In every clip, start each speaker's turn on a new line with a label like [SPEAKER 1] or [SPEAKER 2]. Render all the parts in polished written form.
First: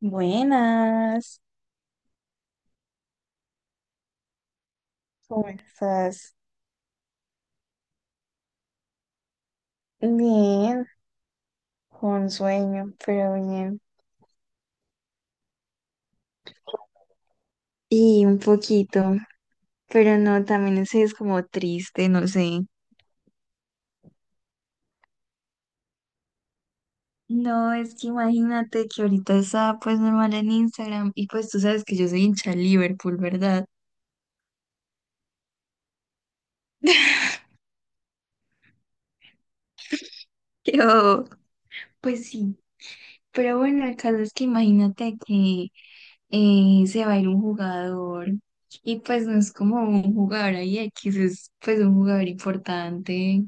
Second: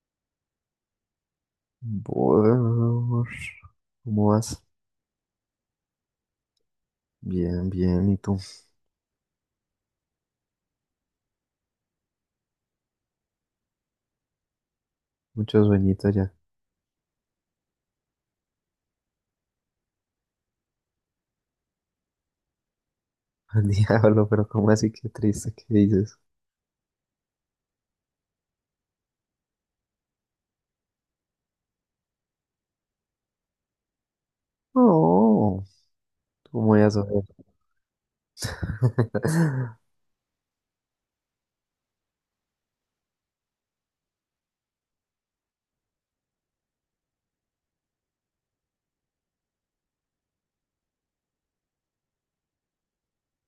[SPEAKER 1] Buenas,
[SPEAKER 2] Buenas, ¿cómo vas?
[SPEAKER 1] ¿cómo estás?
[SPEAKER 2] Bien, bien, ¿y tú?
[SPEAKER 1] Bien, con sueño, pero bien.
[SPEAKER 2] Mucho sueñito ya.
[SPEAKER 1] Y un poquito, pero no, también ese es como triste, no sé.
[SPEAKER 2] Al diablo, pero ¿cómo así? Qué triste, ¿qué dices?
[SPEAKER 1] No, es que imagínate que ahorita estaba pues normal en Instagram y pues tú sabes que yo soy hincha de Liverpool, ¿verdad?
[SPEAKER 2] No, ¿cómo ya sabes?
[SPEAKER 1] Yo, pues sí, pero bueno, el caso es que imagínate que se va a ir un jugador y pues no es como un jugador ahí X, es pues un jugador importante.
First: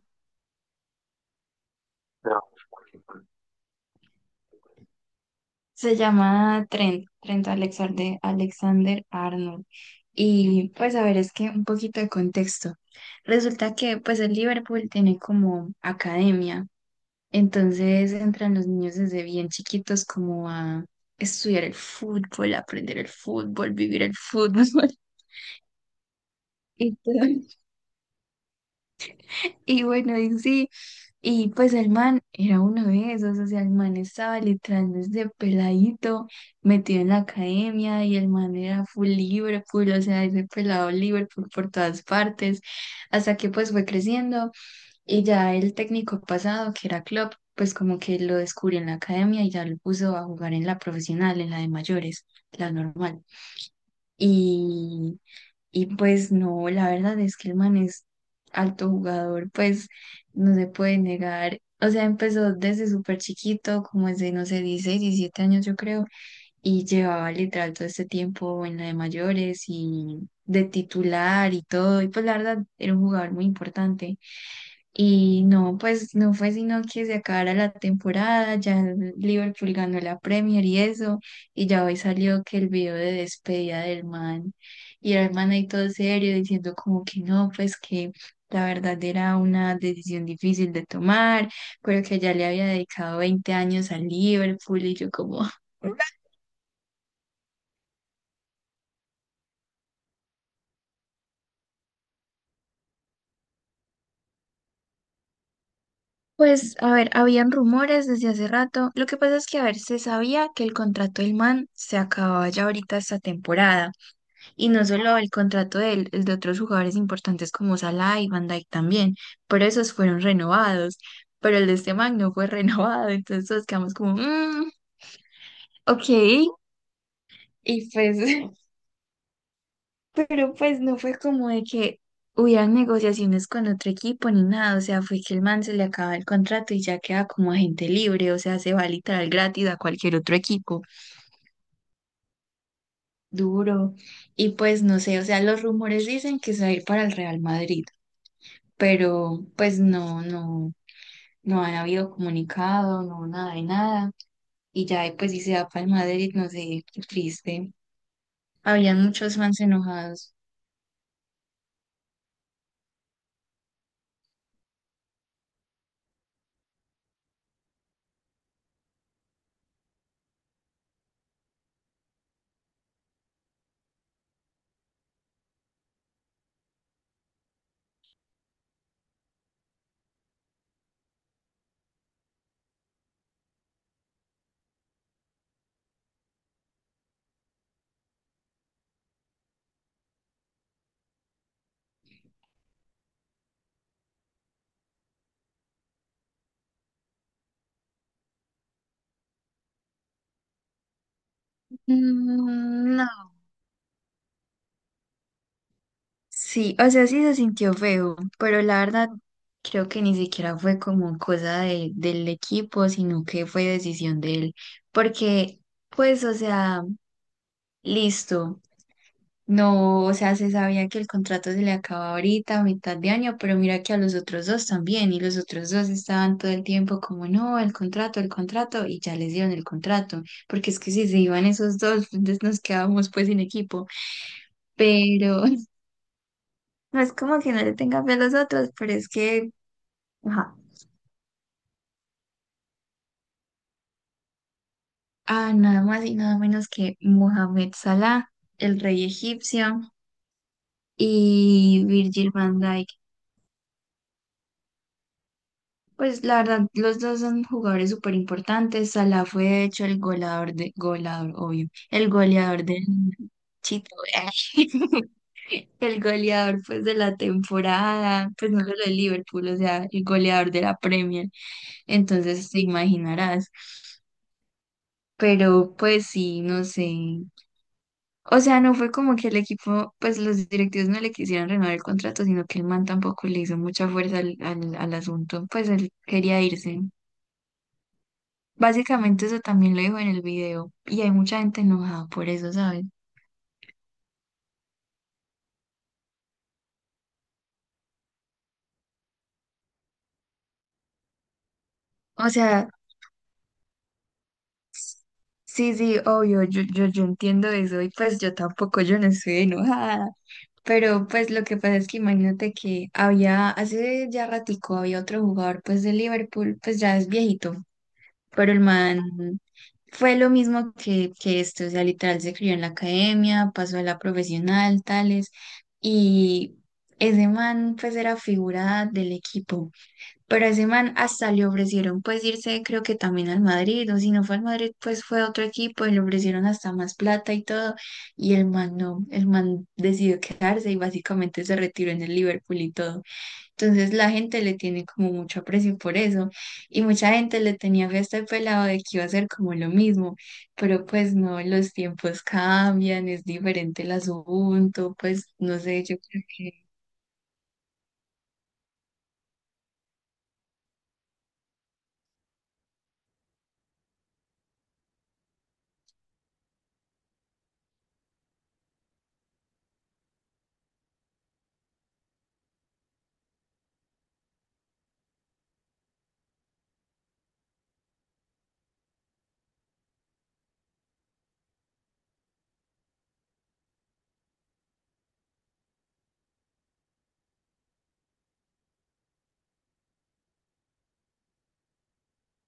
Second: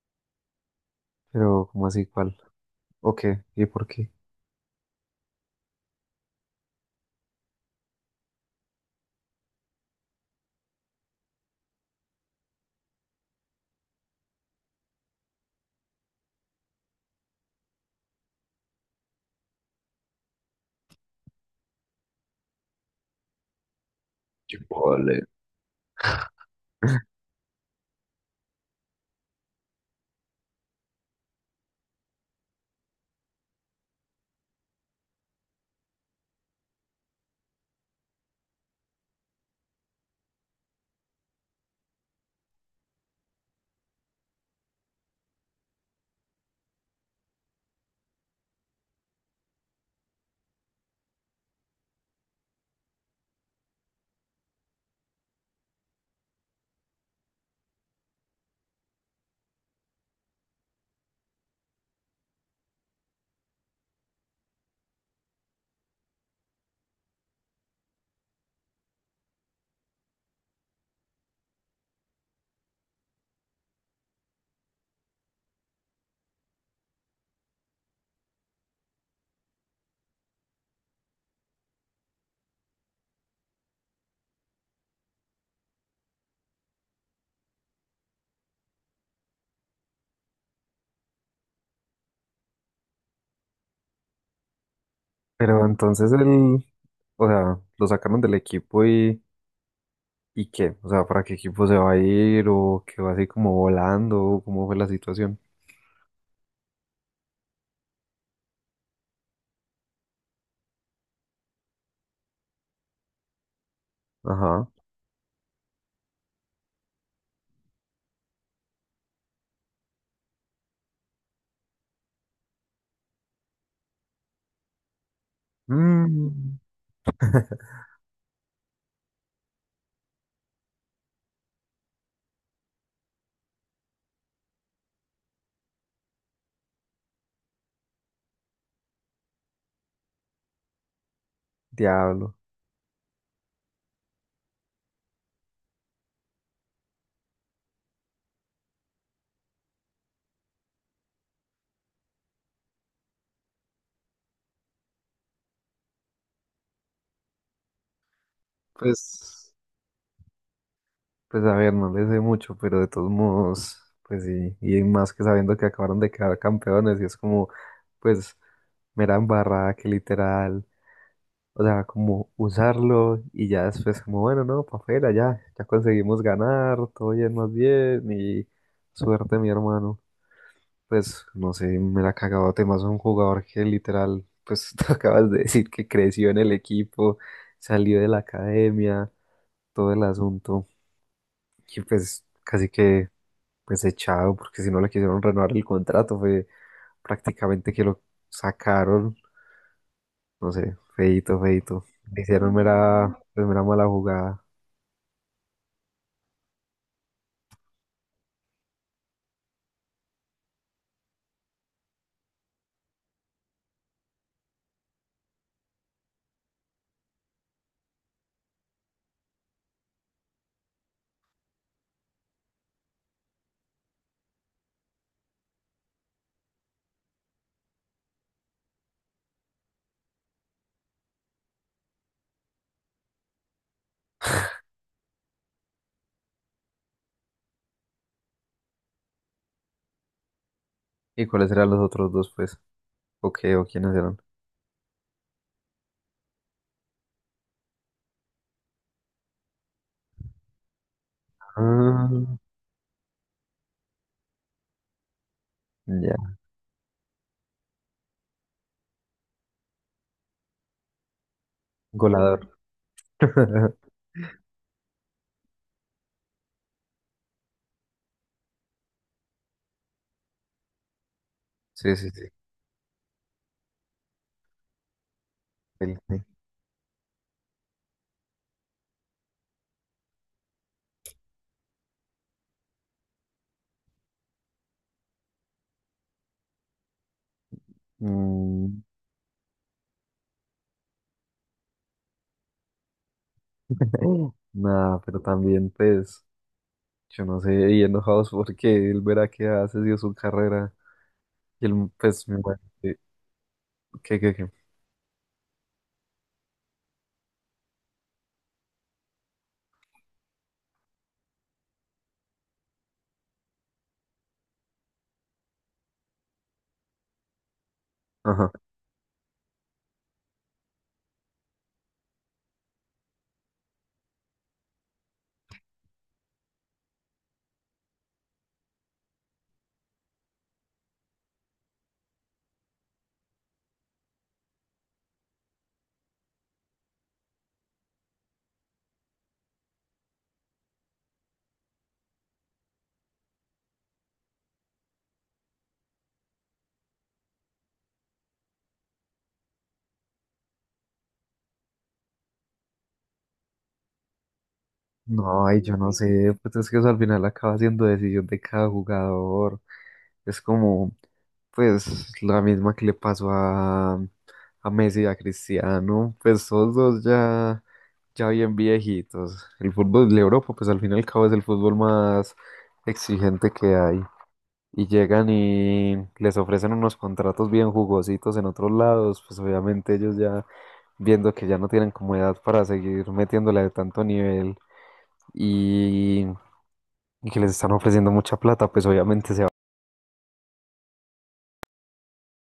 [SPEAKER 2] Pero, ¿cómo así cuál? ¿O qué? ¿Y por qué?
[SPEAKER 1] Se llama Trent, Trent Alexander, Alexander Arnold. Y pues a ver, es que un poquito de contexto. Resulta que pues el Liverpool tiene como academia, entonces entran los niños desde bien chiquitos como a estudiar el fútbol, aprender el fútbol, vivir el
[SPEAKER 2] Qué
[SPEAKER 1] fútbol
[SPEAKER 2] vale.
[SPEAKER 1] y todo. Y bueno, y sí, y pues el man era uno de esos, o sea, el man estaba literal desde peladito, metido en la academia y el man era full Liverpool, o sea, ese pelado Liverpool por todas partes, hasta que pues fue creciendo y ya el técnico pasado, que era Klopp, pues como que lo descubrió en la academia y ya lo puso a jugar en la profesional, en la de mayores, la normal. Y pues no, la verdad es que el man es alto jugador, pues no se puede negar. O sea, empezó desde súper chiquito, como desde, no sé, 16 17 años yo creo, y llevaba literal todo este tiempo en la de mayores y de titular y todo. Y pues la verdad era un jugador muy importante. Y no, pues no fue sino que se acabara la temporada, ya el Liverpool ganó la Premier y eso, y ya hoy salió que el video de despedida del man, y era el man ahí todo serio diciendo como que no, pues que la verdad era una decisión difícil de tomar, pero que ya le había dedicado 20 años al Liverpool y yo como...
[SPEAKER 2] Pero entonces o sea, lo sacaron del equipo ¿y qué? O sea, ¿para qué equipo se va a ir? ¿O qué va así como volando? ¿O cómo fue la situación?
[SPEAKER 1] Pues, a ver, habían rumores desde hace rato. Lo que pasa es que, a ver, se sabía que el contrato del man se acababa ya ahorita esta temporada.
[SPEAKER 2] Ajá.
[SPEAKER 1] Y no solo el contrato de él, el de otros jugadores importantes como Salah y Van Dijk también, pero esos fueron renovados, pero el de este man no fue renovado, entonces todos quedamos como, "Mm, ok,
[SPEAKER 2] Mm,
[SPEAKER 1] y pues", pero pues no fue como de que hubieran negociaciones con otro equipo ni nada, o sea, fue que el man se le acaba el contrato y ya queda como agente libre, o sea, se va literal gratis a cualquier otro equipo,
[SPEAKER 2] diablo.
[SPEAKER 1] duro, y pues no sé, o sea, los rumores dicen que se va a ir para el Real Madrid. Pero pues no, no, no han habido comunicado, no nada de nada. Y ya pues si se da para el Madrid, no sé, qué triste. Habían muchos
[SPEAKER 2] Pues.
[SPEAKER 1] fans enojados.
[SPEAKER 2] Pues a ver, no les sé mucho, pero de todos modos, pues sí, y más que sabiendo que acabaron de quedar campeones, y es como, pues, mera embarrada que literal, o sea, como usarlo y ya después como, bueno, no, pa' afuera, ya, ya conseguimos ganar, todo bien, más bien, y suerte, mi hermano. Pues no sé, me la cagado temas un jugador que literal, pues, tú acabas de decir que creció en el equipo, salió de la academia, todo el asunto, y pues casi que pues echado, porque si no le quisieron renovar el contrato, fue prácticamente que lo sacaron, no sé, feito feito. Le hicieron mera,
[SPEAKER 1] Mm, no,
[SPEAKER 2] pues, mera mala jugada.
[SPEAKER 1] sí, o sea, sí se sintió feo, pero la verdad creo que ni siquiera fue como cosa del equipo, sino que fue decisión de él, porque pues, o sea, listo. No, o sea, se sabía que el contrato se le acaba ahorita, a mitad de año, pero mira que a los otros dos también, y los otros dos estaban todo el tiempo como, no, el contrato, y ya les dieron el contrato, porque es que si se iban esos dos, entonces nos quedábamos pues sin equipo, pero no es como que no le tenga fe a los otros, pero es que, ajá,
[SPEAKER 2] ¿Y cuáles eran los otros dos, pues? ¿O qué? ¿O quiénes eran?
[SPEAKER 1] ah, nada más y nada menos que Mohamed Salah, el rey egipcio, y
[SPEAKER 2] Ah,
[SPEAKER 1] Virgil van Dijk. Pues
[SPEAKER 2] ya,
[SPEAKER 1] la verdad, los dos son jugadores súper importantes. Salah fue de hecho el goleador de, goleador, obvio, el
[SPEAKER 2] goleador.
[SPEAKER 1] goleador del Chito, el goleador pues de la temporada, pues no solo de Liverpool, o sea, el goleador de la Premier.
[SPEAKER 2] Sí, sí, sí.
[SPEAKER 1] Entonces te imaginarás. Pero
[SPEAKER 2] Él
[SPEAKER 1] pues
[SPEAKER 2] sí.
[SPEAKER 1] sí, no sé. O sea, no fue como que el equipo, pues los directivos no le quisieron renovar el contrato, sino que el man tampoco le hizo mucha fuerza al asunto, pues él quería irse.
[SPEAKER 2] Mm,
[SPEAKER 1] Básicamente eso también lo dijo en el video y hay mucha gente enojada por eso, ¿sabes?
[SPEAKER 2] nada, pero también, pues, yo no sé, y enojados porque él verá que hace dio su carrera. Y él, pues,
[SPEAKER 1] O
[SPEAKER 2] me
[SPEAKER 1] sea,
[SPEAKER 2] imagino que, que, que-
[SPEAKER 1] sí, sí, obvio, yo entiendo eso y pues yo tampoco, yo no estoy enojada, pero pues lo que pasa es que imagínate que había, hace ya ratico había otro jugador pues de Liverpool, pues ya es viejito,
[SPEAKER 2] ajá.
[SPEAKER 1] pero el man fue lo mismo que este, o sea, literal se crió en la academia, pasó a la profesional, tales, y ese man pues era figura del equipo. Pero a ese man hasta le ofrecieron pues irse creo que también al Madrid, o si no fue al Madrid pues fue a otro equipo y le ofrecieron hasta más plata y todo, y el man no, el man decidió quedarse y básicamente se retiró en el Liverpool y todo. Entonces la gente le tiene como mucho aprecio por eso, y mucha gente le tenía fe a este pelado de que iba a ser como lo mismo, pero pues no, los tiempos cambian, es diferente el asunto, pues
[SPEAKER 2] No,
[SPEAKER 1] no
[SPEAKER 2] ay, yo
[SPEAKER 1] sé,
[SPEAKER 2] no
[SPEAKER 1] yo creo.
[SPEAKER 2] sé, pues es que eso al final acaba siendo decisión de cada jugador. Es como, pues, la misma que le pasó a Messi y a Cristiano, pues esos dos ya, ya bien viejitos. El fútbol de Europa, pues al fin y al cabo es el fútbol más exigente que hay. Y llegan y les ofrecen unos contratos bien jugositos en otros lados, pues obviamente ellos ya viendo que ya no tienen como edad para seguir metiéndole de tanto nivel. Y y que les están ofreciendo mucha plata, pues obviamente se va.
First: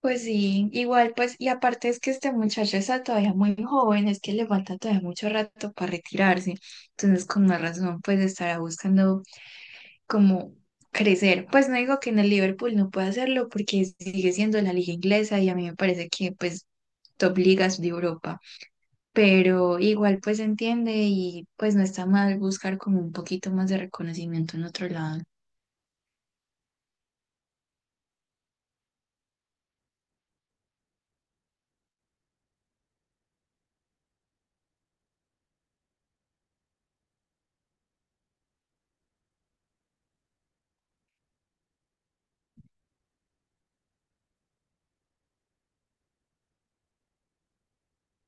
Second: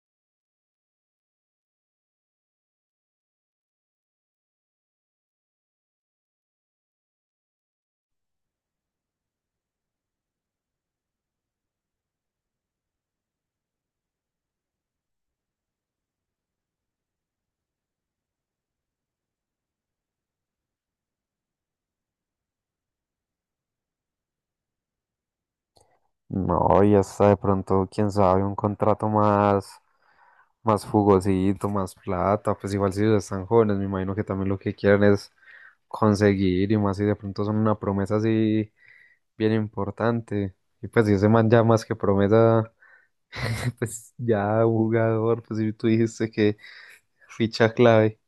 [SPEAKER 1] Pues sí, igual pues, y aparte es que este muchacho está todavía muy joven, es que le falta todavía mucho rato para retirarse, entonces con más razón pues estará buscando como crecer. Pues no digo que en el Liverpool no pueda hacerlo porque sigue siendo la liga inglesa y a mí me parece que pues top ligas de Europa, pero igual pues entiende y pues no está mal buscar como un poquito más de reconocimiento en otro lado.
[SPEAKER 2] No, y hasta de pronto, quién sabe, un contrato más, más jugosito, más plata, pues igual si ellos están jóvenes, me imagino que también lo que quieren es conseguir, y más si de pronto son una promesa así bien importante. Y pues si ese man ya más que promesa, pues ya jugador, pues si tú dijiste que ficha clave.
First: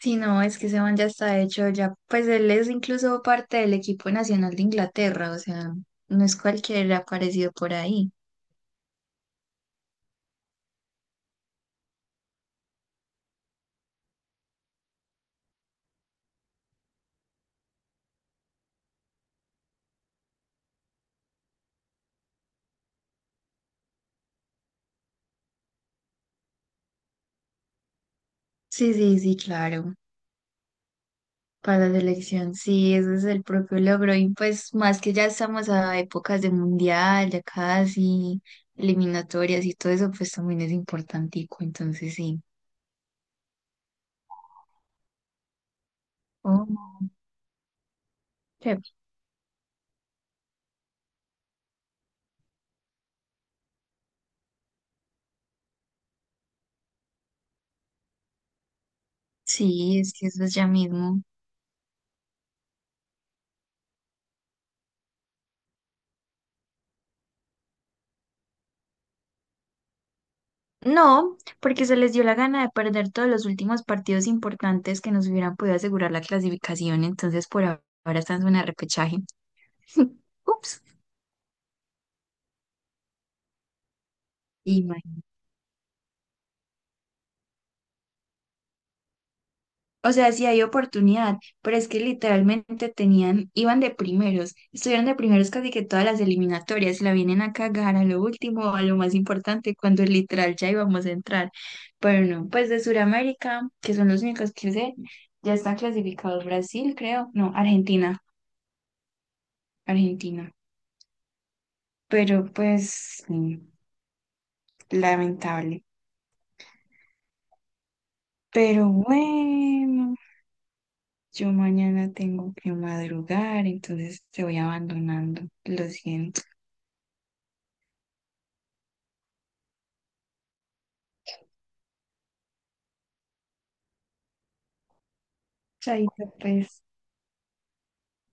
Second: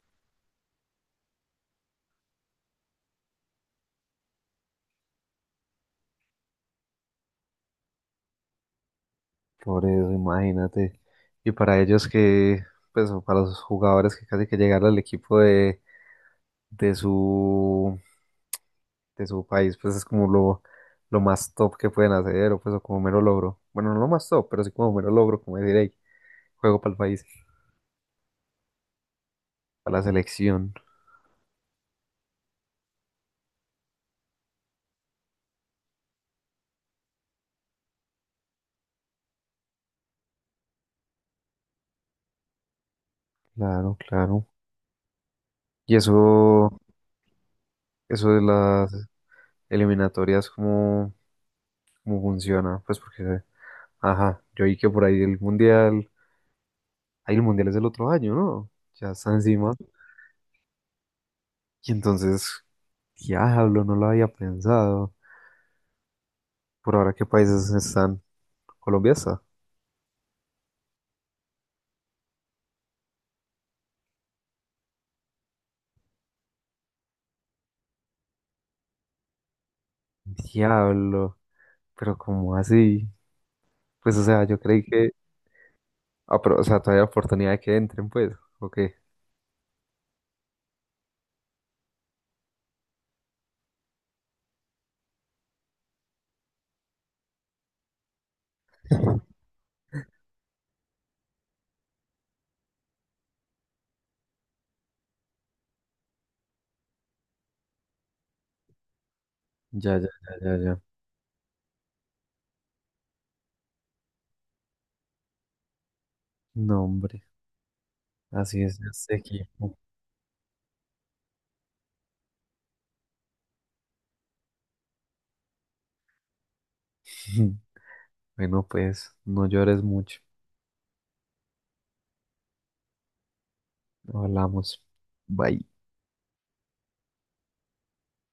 [SPEAKER 1] Sí, no, es que ese man ya está hecho, ya, pues él es incluso parte del equipo nacional de Inglaterra, o sea, no es cualquier aparecido por ahí.
[SPEAKER 2] Por eso, imagínate. Y para ellos que, pues o para los jugadores que casi que llegaron al equipo de su, de su país, pues es como lo más top que pueden hacer, o pues o como mero logro. Bueno, no lo más top, pero sí como mero logro, como decir, hey, juego para el país,
[SPEAKER 1] Sí, sí, sí, claro,
[SPEAKER 2] para la selección.
[SPEAKER 1] para la selección, sí, ese es el propio logro, y pues más que ya estamos a épocas de mundial, ya casi, eliminatorias y todo eso, pues también es importantico, entonces sí.
[SPEAKER 2] Claro, claro. Y
[SPEAKER 1] Oh,
[SPEAKER 2] eso de
[SPEAKER 1] qué...
[SPEAKER 2] las eliminatorias, ¿cómo, cómo funciona? Pues porque, ajá, yo vi que por ahí el mundial es el otro año, ¿no? Ya está encima.
[SPEAKER 1] Sí, es que eso es ya mismo.
[SPEAKER 2] Y entonces, diablo, no lo había pensado. Por ahora, ¿qué países están? Colombia está.
[SPEAKER 1] No, porque se les dio la gana de perder todos los últimos partidos importantes que nos hubieran podido asegurar la clasificación, entonces por ahora están en zona de repechaje. Ups.
[SPEAKER 2] Diablo, pero ¿cómo así? Pues, o sea, yo creí que,
[SPEAKER 1] Imagínate.
[SPEAKER 2] ah, pero, o sea, todavía hay oportunidad de que entren, pues, ¿o qué?
[SPEAKER 1] O sea, sí hay oportunidad, pero es que literalmente tenían, iban de primeros, estuvieron de primeros casi que todas las eliminatorias, y la vienen a cagar a lo último, a lo más importante, cuando literal ya íbamos a entrar. Pero no, pues de Sudamérica, que son los únicos que sé, ya están clasificados Brasil, creo, no, Argentina,
[SPEAKER 2] Ya, ya, ya,
[SPEAKER 1] Argentina.
[SPEAKER 2] ya, ya.
[SPEAKER 1] Pero pues sí, lamentable.
[SPEAKER 2] No, hombre, así es
[SPEAKER 1] Pero
[SPEAKER 2] este equipo.
[SPEAKER 1] bueno, yo mañana tengo que madrugar, entonces te voy abandonando. Lo siento.
[SPEAKER 2] Bueno, pues, no llores mucho. Hablamos. Bye.
[SPEAKER 1] Chaito, pues.